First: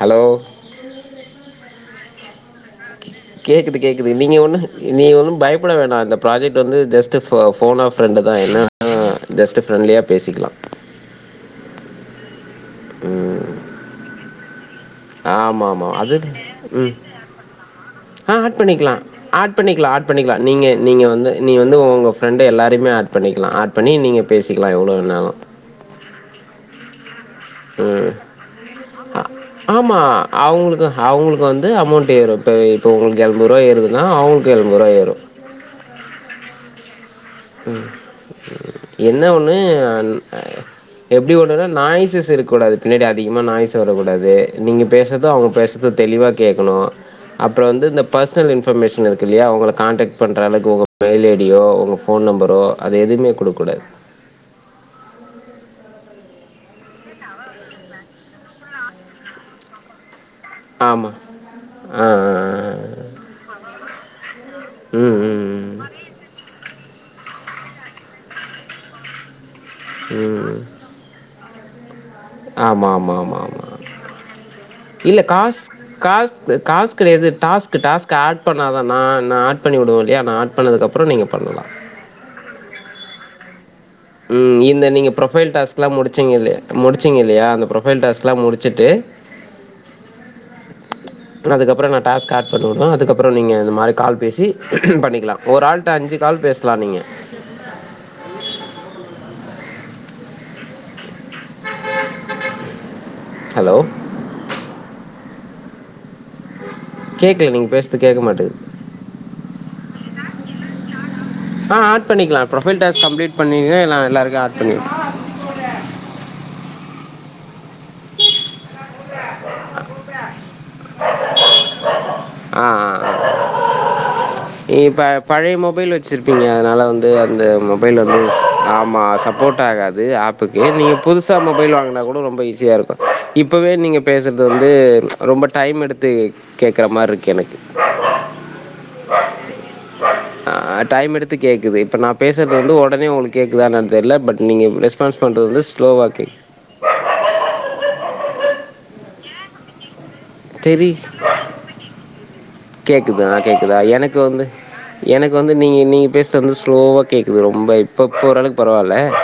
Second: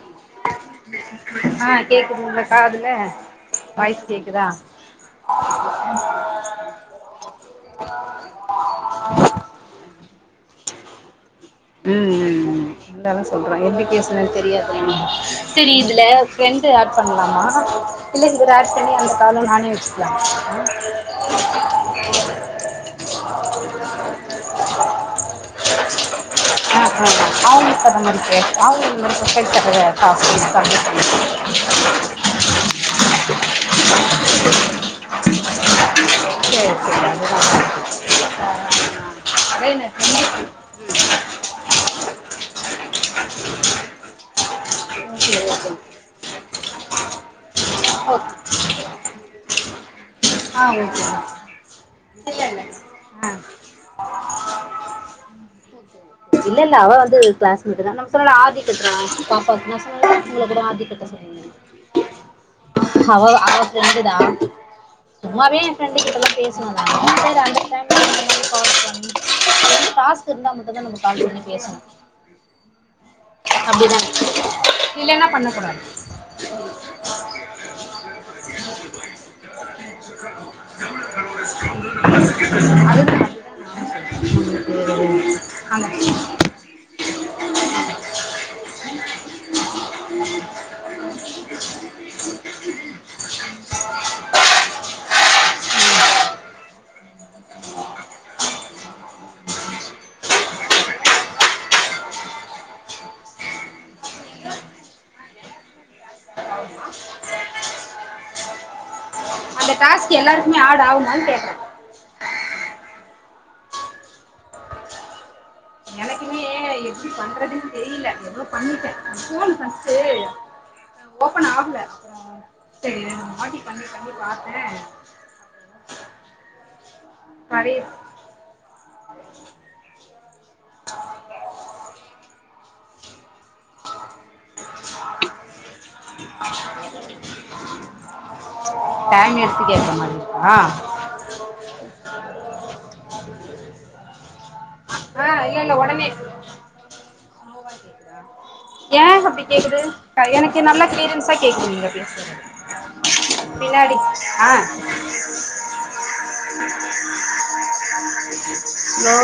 Hello ஆ கேக்குது உங்க காதுல கேக்குது வாய்ஸ் கேக்குது நீங்க கேக்குதா ஒன்னு நீ ஒன்னு பயப்பட வேண்டா இந்த ப்ராஜெக்ட் வந்து ஜெஸ்ட் போன ஃபிரண்டு தா ஏன்னா ஜெஸ்ட் ஃப்ரெண்ட்லியா பேசிக்கலா உம் உம் இருந்தாலு ம் சொல்றே எப்படி பேசுறதுன்னு தெரியாது எனக்கு. ஆமா செரி ஆமா இதுல அது ஃப்ரெண்டு ஆட் உம் பண்லாமா இல்ல ஆ இவர ஆட் பண்ணி பண்ணிக்கலா அந்த காலு ஆட் நானே பண்ணிக்கலா ஆட் வச்சுக்கலாமா பண்ணிக்கலா நீங்க நீங்க வந்து நீ வந்து உங்க ஃப்ரெண்ட்டு எல்லாருமே ஆட் பண்ணிக்கலா ஆட் பண்ணி நீங்க பேசிக்கலா எவ்ளோ வேனாலு [unintelligible] அவுங்க கதம்படிக்கே அவுங்க ஆமா அவுங்களுக்கு அவுங்களுக்கு வந்து அமௌண்ட் ஏறு இப்போ இப்போ உங்களுக்கு எழுநூரூவா ஏறுதுன்னா அவுங்களுக்கு எழுநூரூவா ஏறும் செரி செரி உம் என்ன ஒண்ணு அதே நா ந் அ ஃப்ரெண்டுக்கு எப்டி ஒன்னுனா நாய்சஸ் இருக்கூடாது பின்னாடி அதிகமா நாய்ஸ் வரக்கூடாது நீங்க பேசது ஓகே அவுங்க பேசது தெளிவா கேட்கணு அப்புறோ வந்து இந்த ஓகே ஓகே பர்சனல் இன்பர்மேஷன் இருக்கு இல்லையா அவுங்க கான்டக்ட் பண்ற ஆ அளக்கு உங்க ஓகேங்க மெயில் ஐடியோ உங்க ஃபோன் இல்ல நம்பரோ இல்ல அது எதுவுமே ஆ குடுக்கூடாது இல்ல இல்ல அவ வந்து கிளாஸ் மெட்டு தா நம்ம சொன்னன்ன ஆதிக்கட்டு பாப்பா நா சொல்ல ஆமா அ அ அவ அவ ஃபிரண்டு தா சும்மாவே என் ம் ஃபிரண்டு கிட்டலா பேசு [unintelligible] டாஸ்க் ம் இருந்தா ம் மட்டுதா நம்ம கால் பண்ண பேசுவோ ஆமா ஆமா ஆமா ஆமா இல்ல இல்லன்னா காசு பண்ணக்கூடாது காச காசு கெடையாது டாஸ் டாஸ்க் ஆட் பண்ணாதான் நா-நா ஆட் பண்ணி உடுவோ இல்லையா நா ஆட் பண்ணதுக்க அப்புறே நீங்க பண்ணலா அதுதா உம் இந்த நீங்க ப்ரொஃபைல் அந்த டாஸ்கெல்லா முடிச்சுங்ல்லையா முடிச்சிங் இல்லையா அந்த ப்ரொபைல் டாஸ்கெல்லா முடிச்சுட்டு ஆனா அதுக்கப்புறே நா டாஸ்க்கு ஆட் பருரா அதுக்கப்புறோ நீ இந்த மாரி கால் பேசி பண்ணிக்கலா ஒரு ஆல்ட்ட அஞ்சு கால் பேசலா நீங்க ஹலோ கேக்கல நீங்க பேசுறது கேட்க மாட்டுது அந்த டாஸ்க் எல்லாருக்குமே ஆட் ஆவுமான்னு கேட் அ ஆட் பண்ணிக்கலா ப்ரோஃபைல் டாஸ்க் கம்ப்ளீட் பண்ணீன்னா எல்லாருக்கு ஆர்ட் பண்ணிர்வே எனக்குமே எப்படி பண்றதுன்னு தெரியல எவளோ பண்ணிட்டே ஃபோன் ஃபஸ்ட்டு ஓபன் ஆகல [unintelligible] ம்ட்டு அங்க [unintelligible] நீ இப்ப பழைய மொபைல் வச்சிருப்பீங்க அதனால வந் அது அந்த சரி மொபைல் வந்து ஆமா சப்போர்ட் ஆகாது ஆப் போ கே நீங்கள் புதுசா மொபைல் வாங்கினா கூட ரொம்ப ஈஸியா இருக்கு இப்பவே நீங்க பேசுறது வந்து ரொம்ப டைம் எடுத்து கேக்குற மாரி இருக்கு எனக் டைம் எடுத்து கேக்கற மாரி அ டைம் எடுத்து கேட்குது இப்போ நா பேசுறது வந்து உடனே உங்களுக்கு கேடக்குதுதா என்னனு தெரியல பட் நீங்க ரெஸ்பான்ஸ் ஆ பண்ணுறது இல்ல வந்து இல்ல ஸ்லோவா உடனே கேக் ஏ ஹப்பி கேக்குது அ எனக்கு நல்லா தெரி கீளியரன்ஸ் ஆ கேக்குதுங்க கேட்குதா [unintelligible] கேட்குதா பின்னாடி எனக்கு வந்து அ எனக்கு வந்து நீங்கள் நீங்கள் பேசுகிறது வந்து ஸ்லோவாக கேட்குது ரொம்ப இப்போ இப்போ ஓரளவுக்கு பரவாயில்ல ஹலோ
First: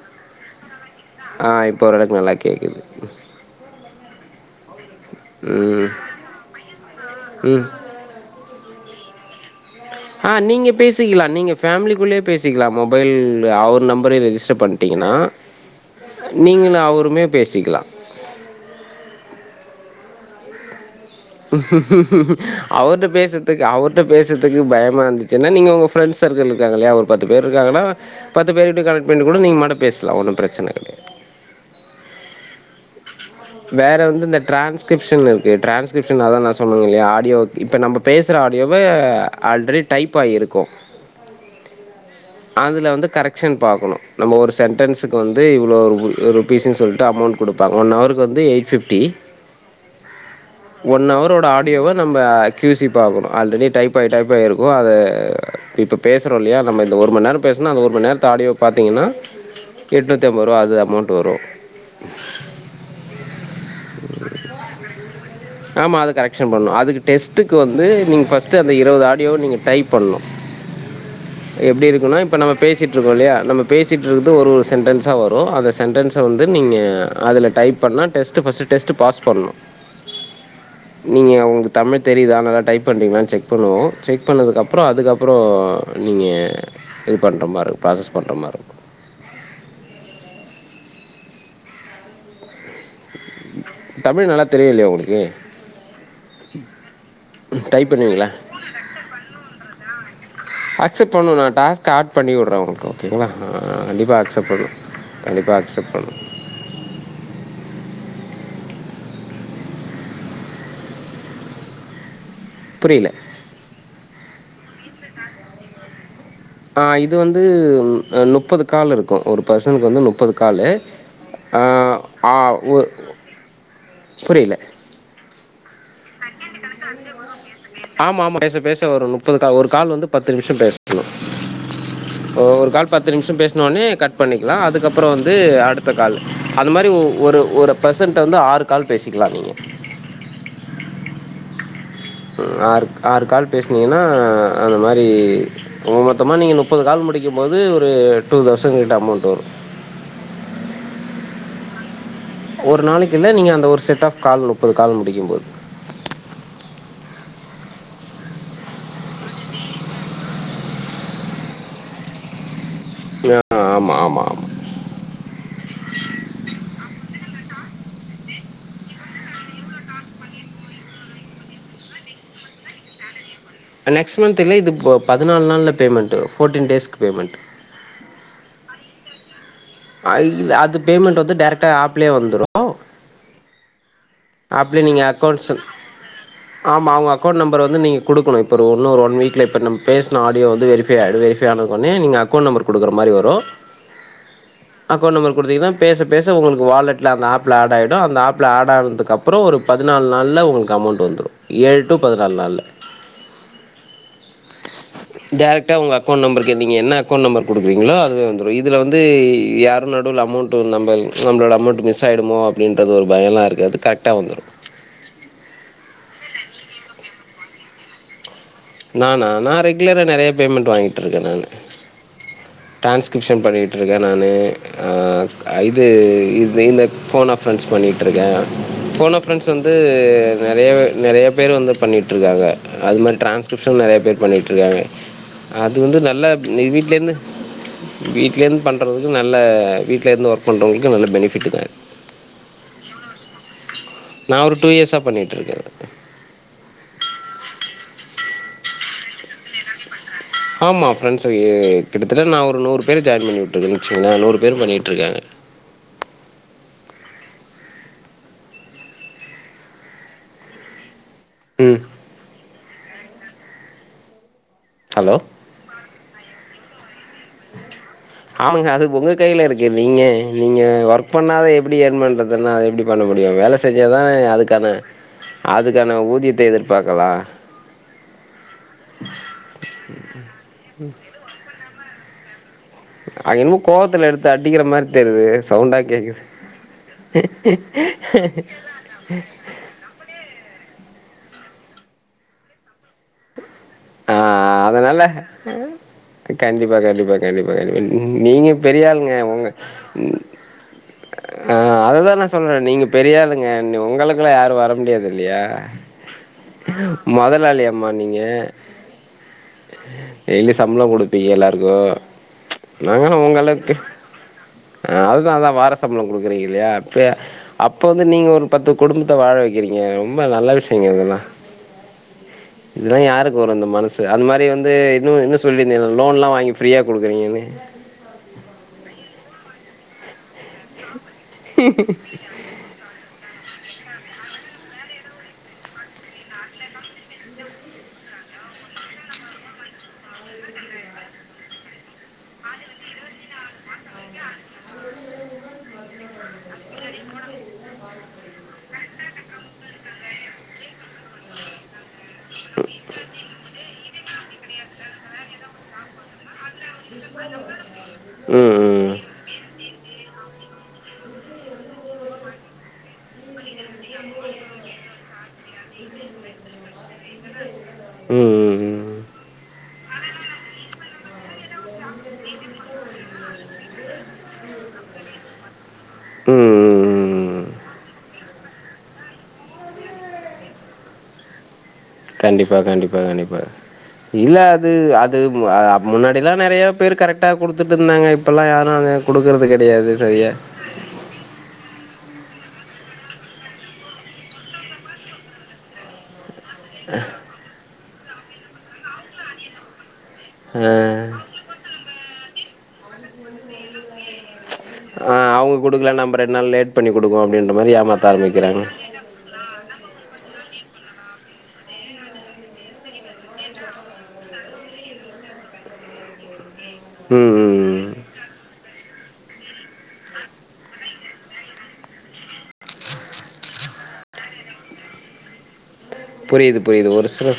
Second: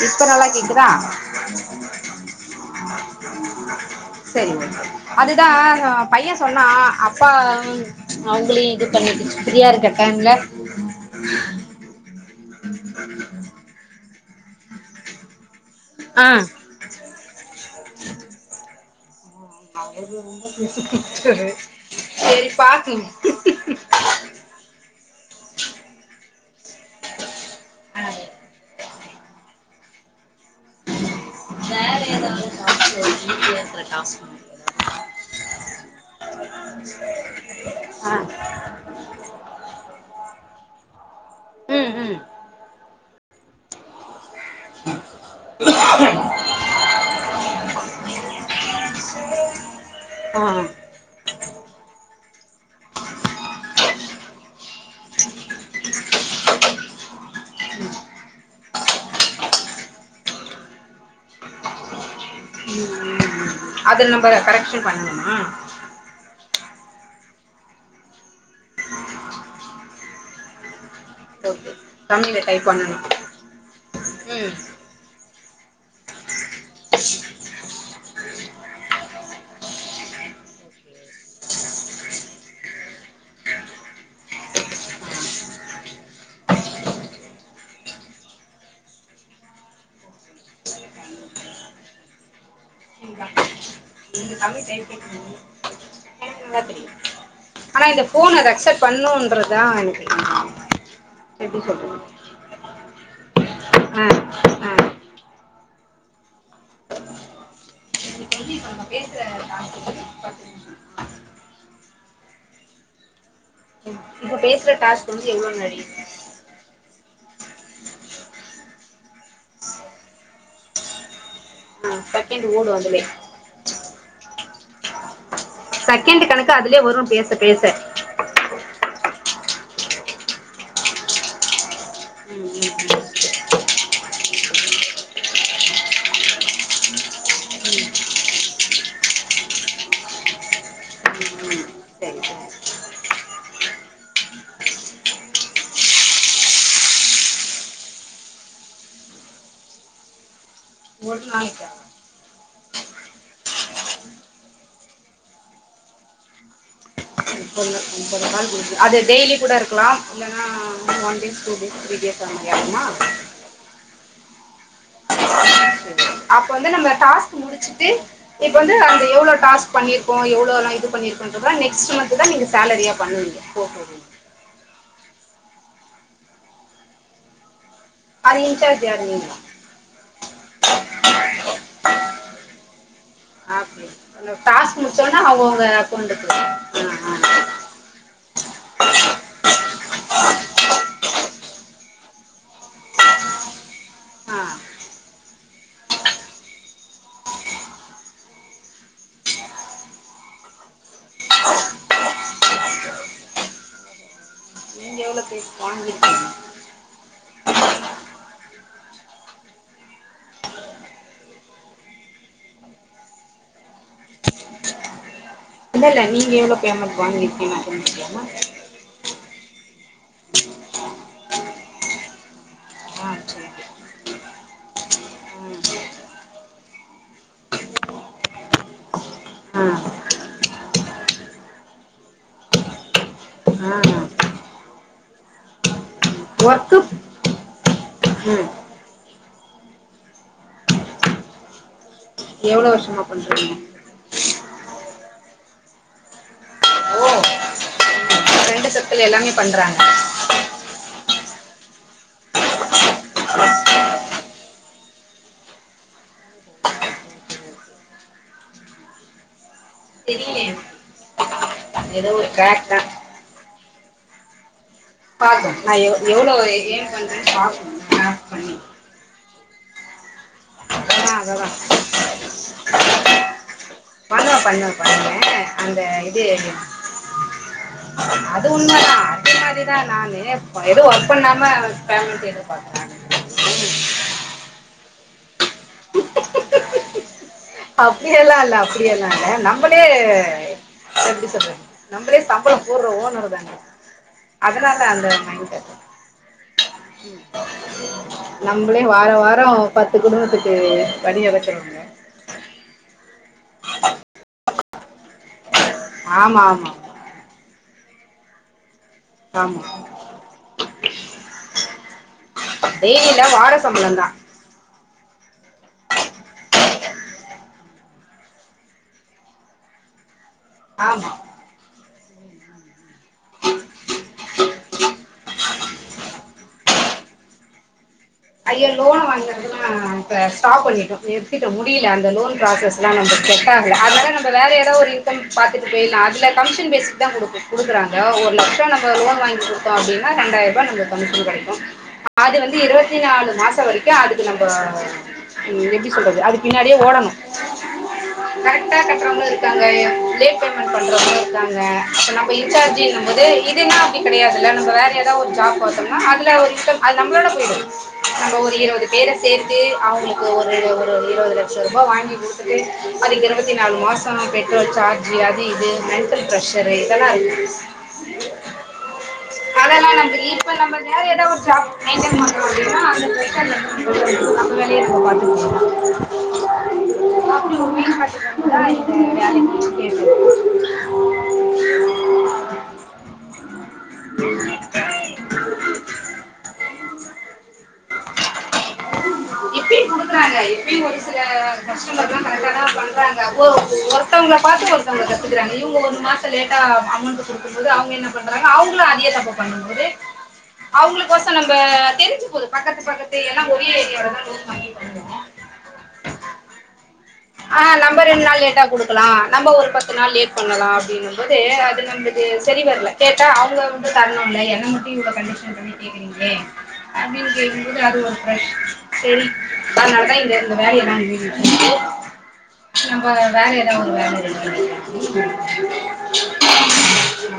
[unintelligible] இப்ப நல்லா கே இத ஆஹ் இப்ப ஓரளவுக்கு நல்லா கேக் செரிங்க அதுதா ம் பைய சொன்னா அப்பா ம் அவங்களையு இது பண்ணி ஃபிரிய இருக் ஆஹ் நீங்க பேசிக்கலா நீங்க ஃபேமிலிக்குள்ளயே பேசிக்கலா மொபைல் அவர் நம்பரையு ரிஜிஸ் ஸ்டர் பண்ணிட்டிங்கன்னா ஆ நீங்கள அவருமே பேசிக்கலா [inaudible] சரி பாக்குங்க அவ்ர்ட பேசறதுக்கு அவ்ர்ட பேசறதுக்கு பயமா இருந்துச்சுன்னா நீங்க உங்க ஃப்ண்ட்ஸ் இருக்காங்களல்லாய ஒரு பத்து பேர் இருக்காங்கன்னா பத்து பேர்கிட்டயு கலெக்ட் இவின்ட்ட கூட நீங்கள் மட்ட பேசலா ஒன்னு பிரச்சனை கிடையது வேற ஏதாவது காச்ச வேற வந்து இந்த டிரான்ஸ்கிரிப்ஷன்ல இருக்கு டிரான்ஸ்கிரிப்ஷன் அத நா சொனனங்க இல்லையா ஆடியோ இப்ப நம்ம ஏதாவது பேசுற ஆ ஆடியோவை ஆல்ரெடி டைப் ஆயிருக்கும்ோ ம் ம் அதில வந்து கரெக்ஷன் பாக்கணு நம்ம ஒரு சென்டன்ஸுக்கு வந்து இவ்ளோ ரு ரூபீஸ்ன்னு சொல்லட்டு அமோன்ட் குடுப்பா ஒன் ஹவர் க்கு வந்து எயிட் ஃப்ஃபிட்டி ஆ ஒன் ஹவரோட ஆ டியோவ நம்ம கியூ சி பாக்கணு ஆல்ரெடி டைப் ஆயி டைப் ஆயி இருக்கு அத இப்ப பேசுறோ இல்லையா நம்ம ஒரு மணி நேரோ பேசனா அந்த ஒரு மணி நேரத்து ஆடியோ பாத்தீங்கன்னா எட்நூத்தி அம்பது ரூவா அது அமௌண்ட் வரு அது நம்ம கரெக்ஷன் பண்ணணுமா ஆமா அத கரெக்ஷன் பண்ணு அதுக்கு டெஸ்ட்டுக்கு வந்து நீங்க ஃபர்ஸ்ட் அந்த இருவது ஆடியோ நீங்க டைப் பண்ணணு ஓகே எப்டி இருக்குனா இப்ப தமிழ்ல நம்ம டைப் பேசிட்டு பண்ணணு இருக்கோ இல்லையா நம்ம பேசிட்டு இருக்குது ஒரு ம் ஒரு சென்டன்ஸா வரு அத சென்டன்ஸை வந்து நீங்க அதில டைப் பண்ணா டெஸ்ட்டு ஃபர்ஸ்ட்டு டெஸ்ட்டு பாஸ் பண்ணோ நீங்க உங்களுக்கு தமிழ் தெரியுதானா டைப் பண்றீங்களான்னு செக் பண்ணுவோம் செக் பண்ணதுக்கப்புறம் அதுக்கப்பறம் நீங்க இது பண்றா மாரி இருக்கும் ப்ராசஸ் பண்றா மாரி இருக்கோ [unintelligible] தமிழ் நீங்க நல்லா தெரியு இல்லையா டைப் உங்குளுக்கு எனக்கு நல்லா தெரியு ம் ஆனா இந்த ஃபோன் அதை அக்செப்ட் பண்ணுன்றதுதான் எனக்கு அக்செப்ட் பண்ணும் நான் எப்டி டாஸ்க் சொல்றது ஆட் பண்ணி விடுறேன் உனக்கு கேங்களா அ ஆ கண்டிப்பா அக்செப்பட் பண்ணு ஆ கண்டிப்பா அக் அக்செப்ட் பண்ணு இப்ப வந்து இப்ப நம்ம பேசுற டாஸ்க் வந்து பத்து நிமிஷம் புரியல இப்ப பேசுற டாஸ்க் வந்து எவ்ளோ நாழி ஆ இது வந்து அ நுப்பது கால் இருக்கும் ஒரு பர்சனுக்கு வந்து நுப்பது காலு ஆ ஆ செகண்ட் ஓடும் உர் அதுலே புரியல சக்கெண்ட்டு கணக் கு அதுலே வரு பேச பேச ஆமா, ஆமா. பேச, பேச ஒரு முப்பது ஒரு கால் வந்து பத்து நிமிஷோ பேசணு ம் ம் ஒரு கால் ம் பத்து நிமிஷோ பேசனோனே கட் பண்ணிக்கலா அதுக்கப்றோ வந்து அடுத்த கால் அது மாரி ஒரு ஒரு பெர்சன்ட் வந்து ஆறு கால் பேசிக்கலா நீங்க ம் சரி சரி ம் ஆறு ஆறு கால் பேசனீங்கன்னா அந்த மாரி உங்க மொத்தமாக நீங்க முப்பது கால் முடிக்கும் போது ஒரு டூ தௌசண்ட் கிட்ட அமௌண்ட் வரு ஒரு நாளைக்கா ஒரு நாளைக்கு இல்ல நீங்க அந்த ஒரு செட் ஆப் கால் முப்பது கால் முடிக்கும்போது முப்பது முப்பது கால் அது டெய்லி கூட இருக்கலாம் இல்ன்னா one days two days three days வாண்டியா அங்களா யா ஆமா ஆமா ஆமா அப்ப வந்து நம்ம டாஸ்க் முடிச்சுட்டு இப்ப வந்து அந்த எவ்வளோ டாஸ் பண்ணிருக்கோ எவ்ளோலா இது பண்ணிருக்கோன்ற நெக்ஸ்ட் மந்த் தா நீங்க சேலரியா பண்ணுவீங்க போட்டுருவீங்க நெக்ஸ்ட் மந்த் இல்ல இது இப்போ பதினாலு நாள்ல் பேமெண்ட்டு ஃபோர்டீன் டேஸ்கு பேமெண்ட்டு [unintelligible] ஆ இல்ல அது பேமெண்ட்டு வந்து டைரெக்ட்டா அப்லே வந்துரு அப்படி டாஸ்க் அப்டி நீங்க முடிச்சோன்னா அக்கௌண்ட் அவங்கவுங்க அக்கௌண்ட்டுக்கு ஆ ஆமா அவங்க அக்கௌண்ட் நம்பர் வந்து நீங்க குடுக்கணு இப்ப இன்னு ஒரு ஒன் வீக்ல இப்ப பேசின ஆடியோ வந்து வெரிஃபை ஆயிடு வெரிஃபை ஆனது உடனே நீங்க அக்கௌண்ட் நம்பர் குடுக்குற மாரி வரு ஆ ஆ அக்கௌண்ட் நம்பர் குடுத்தீங்கன்னா பேச பேச உங்களுக்கு வாலெட்ல அந்த அப்ல அட் ஆய்டு அந்த அப்ல அட் ஆனதுக்குக்கப் அப்றோ ஒரு பதுனாலு நாள்ல உங்களுக்கு அமௌண்ட் வந்துரு ஏழு டூ பதுனாலு நாள்ல நீங்கள் எவ்வளோ பே டரெக்ட்டா ஒங்க அக்கௌன்ட் வாங்கியிருக்கீங்க நம்பர்க்கே நீங்க என்ன அக்கௌன்ட் நம்பர் குடுக்குறீங்களோ அதுவே வந்துரு இதுல வந்து யாரு நடுவுல அமௌண்ட்டு நம்ம நம்மளோட அமௌண்ட் மிஸ் ஆய்டுமோ அப்டின்றது ஒரு பயோலா இருக்காது கர் ட்டா வந்துரு இல்ல இல்ல நீங்க எவ்வளோ பேமெண்ட் வாங்கி இருக்கீங்கன் தெரிஞ்சிக்கலாமா நாண்ணா நா ரெகுலராக நெறைய பேமெண்ட் வாங்கிட்ருக்க நானு ஆ ட்ரன்ஸ்கிரிப்ஷன் சரி பண்ணிட்ருக்க நானு ஆ இது இ இந்த ஃபோன் அஃப் பரன்ஸ் பண்ணிட்ருக்க ஃபோன் அ ஃப்ரென்ஸ் ஆ வந்து நெறைய நெறைய பேர் வந்து பண்ணிட்ருக்காங்க அது மாரி ட்ரான்ஸ் க்ரிப்ஷன் நெறைய ஆ பேர் பண்ணிட்ருக்காங்க அ இது வந்து நல்ல நீ ஒர்க்கு வீட்லே இருந்து ம் வீட்லேந்து பண்றதுந்து நல்ல வீட்லே இருந்து வர்க் பண்றவங்களுக்கு நல்ல பெனிஃபிட்டுதா எவ்ளோ வர்ஷமா பன்றீங்க நா ஒரு டூ இயஸ்ஸா பண்ணிட்ருக்கே சக்கல் எல்லாமே பண்றாங்க ஆமா ஃப்ரெண்ஸ் சவியே கிட்டத்தட்ட நா ஒரு நூறு பேர் ஜாய்ன் பண்ணி வுட்ருக்கே நிச்சுமினே நூறு பேரும் பண்ணிட்ருக்காங்க தெரியலையே ம் ஏதோ ஒரு கிரக்தா ஹலோ பாக்க நா யேவ் எவ்ளோவூ ஏ [unintelligible] பண்ணி கைல இருக்கு நீங்க நீங்க ஒர்க் பண்ணாத அதெல்லாம் எப்டி ஏன் பண்றதுன்னா எப்டி பண்ண முடியு வேலஸ் பாலோ பண்ண பண்ண அந்த அதுக்கான இது ஊதியத்த எதிர்பாக்கலாம். அது உண்மதா அதே மாரிதா நானு இப்போ எது ஒர்க் பண்ணாம பேமினிசேர் அ இன்னு கோவத்தல எடுத் அடிக்கிற மாரி தெரிது சவுண்டா கேக்குது அப்படி எல்லா இல்ல அப்படி எல்லா இல்ல நம்மளே எப்டி சொல்லுறது நம்மளே சம்பள போடுற ஓனர் தான ஆ அதனால அ கண்டிப்பா கண்டிப்பா கண்டிப்பா கண்டிப்பா நீங்க நம்மளே வார பெரியாளுங்க உங்க வாரம் பத்து குடும்பத்துக்கு வழி இறக்குறோங்க அதுதா சொல்ற நீங்க பெரியாலுங்க நீ உங்கலக்லா யாரு வர முடியாது இல்லயா ஆமா ஆமா முதலாளி அம்மா நீங்க ஆமா டெய்லி சம்பளோ குடுப்பீக எல்லாருக்கோ டெய்லி நாங்களா இல்ல உங்க வார அளவுக் சம்பளம் தான் அ அதுதா அதா வார சம்பளம் குடுக்குறீங்க இல்லயா பே அப்போ வந்து நீங்க ஒரு பத்து குடும்பத்த வாழ வைக்கிறீங்க ம் ரொம்ப நல்ல விஷ்யங்க ஆமா இதெல்லா இதுலா யாருக் ஒரு அந்த மனசு அது மாரி வந்து இன்னு இன்னு சொல்லியிருந்தேனோ லோனலா வாங்கி ஃப்ரீய குடுக்குறிங்யன்ன ஐயா லோன் வாங்கறதுன்னா இப்ப ஸ்டாப் பண்ணிட்டோ நிருத்திடோ முடியல அந்த லோன் ப்ராசஸ்லா நம்பத் செட்டாகல அதனால நம்ம வேற ஏதாவது ஒரு இன்கம் பாத்துட்டு பேய்லா அதுல கமிஷன் பேசிக்தா குடுக்குறாங்க ஒரு லட்ச நம்ம லோன் வாங்கி கொடுத்தா அப்டின்னா ரெண்டாயிர ரூபா நம்மளுக்கு வந்து கமிஷன் கிடைக்கு அது வந்து இருவத் பதினாலு மாச வரைக்கு அதுக்கு நம்போ ம் எப்டி சொல்றது அதுக்கு பின்னாடியே ஓடணு கரெக்டா கட்டுறவங்களு இருக்காங்க லேட் பேமெண்ட் பண்றவங்களு இருக்காங்க அப்ப நம்ம இன்சார்ஜின்னு போதே இது நா கிடையாதுல்ல நம்ப வேற ஏதாவது ஒரு ஜாப் பார்த்தோம்னா அதுல ஒரு இன்ட அது நம்ளோட போயிடும் நம்ம ஒரு ம் இருபது பேர ம் சேர்த்து அவங்க ஒரு ஒரு இருபது லட்சம் ரூபாய் வாங்கி கொடுத்துட்டு அதுக்கு இருபத்தி நாலு மாசம் பெட்ரோல் சார்ஜ் அது இது மென்டல் பிரஷர் இதெல்லாம் இருக்கு ம் ம் ம் அதெல்லா நமக்கு இப்ப நம்ம வேற ஏதாவது ஒரு ஜாப் மெயின் டன் பண்லா [unintelligible] [unintelligible] பார்த்துக்கங்க [unintelligible] ம் ம் ம் ம் ம் [unintelligible] கண்டிப்பா கண்டிப்பா கண்டிப்பா இல்ல அது அது முன்னாடி எல்லாம் நிறைய பேர் கரெக்டா கொடுத்து கொடுத்துட்டு இருந்தாங்க இப்பல்லாம் யாரும் அத கொடுக்குறது கிடையாது இப்பயும் சரியா கொடுக்குறாங்க அக்கானா பண்றாங்க ஒருத்தவங்கள பார்த்து ஒருத்தவங்க கத்துக்கறாங்க இவங்க ஒண்ண மா [unintelligible] லேட்டா அமௌண்ட் கொடுக்கும்போது அவங்க என்ன பண்றாங்க அவங்களும் அதே தப்ப பண்ணும் போது ஆ அவங்களுக்கோசம் நம்ப தெரிஞ்சு பக்கத்து பக்கத்து எல்லான் ஒரே ஏரியாலதான் ஆஹ் அவுங்க குடுக்கல நம்ம ரெண்டு நாள் லேட் பண்ணி கொடுக்கோம் அப்படின்ற ஆ மாரி நம்ம ஏமாத்த ரெண்டு நாள் ஆரம்பிக்கிறாங்க ங்களாம் அப்படின்னும் போது அது நம்பளுக்கு சரி வரல கேட்டா அவங்க வந்து தரணும்ல என்ன மட்டும் இவங்க கண்டிஷன் பண்ணி கேக்குறீங்களே அப்டின்னு ம் ம் கேக்கும்போது ம். அது ஒரு ப்ரஷ் சரி அதனாலதான் இங்க இந்த வேலையெல்லாம் நம்ம வேலதான் ஒரு வேலை இருக்கு புரியுது புரியுது ஒரு சில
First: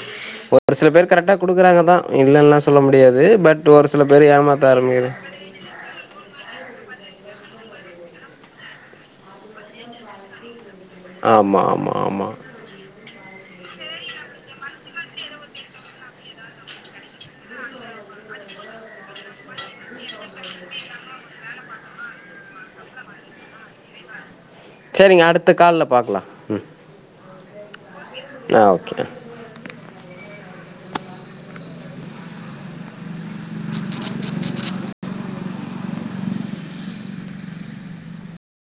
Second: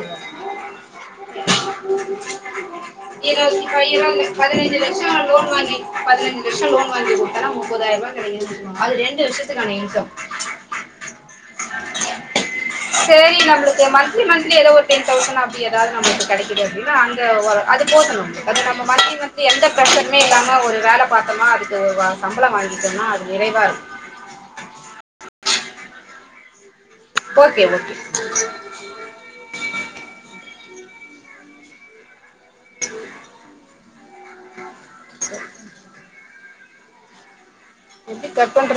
ஒரு சில பேர் கரெக்டா குடுக்குறாங்க தான் இல்லன்லா சொல்ல முடியாது பட் ஒரு சில பேர் ஏமா பதினைந்து லட்சம் லோன் வாங்கி பதினைந்து லட்சம் லோன் வாங்கி முப்பதாயிரம் ரூபா கிடைக்குது அது ரெண்டு வருஷத்துக்கான இன்கம் ஆமாம் ஆமாம் ஆமாம் சரி நம்மளுக்கு மந்த்லி மந்த்லி ஏதோ ஒரு டென் தௌசண்ட் அப்டி ஏதாவது நமளுக்கு கிடைக்குது அப்படின்னா அங்க அது போதும் அது நம்ம மந்த்லி மந்த்லி எந்த பிர்ஷருமே இல்லாம ஒரு வேல பார்த்தோமா அதுக்கு சம்பளம் வாங்கிக்கும்னா அது நிறைவா இருக்கும் சரிங்க அடுத்த கால்ல பாக்கலா உம் ஓகே ஓகே ஆ ஓகே [inaudible] ச [inaudible] எப்டி கட் பண்றது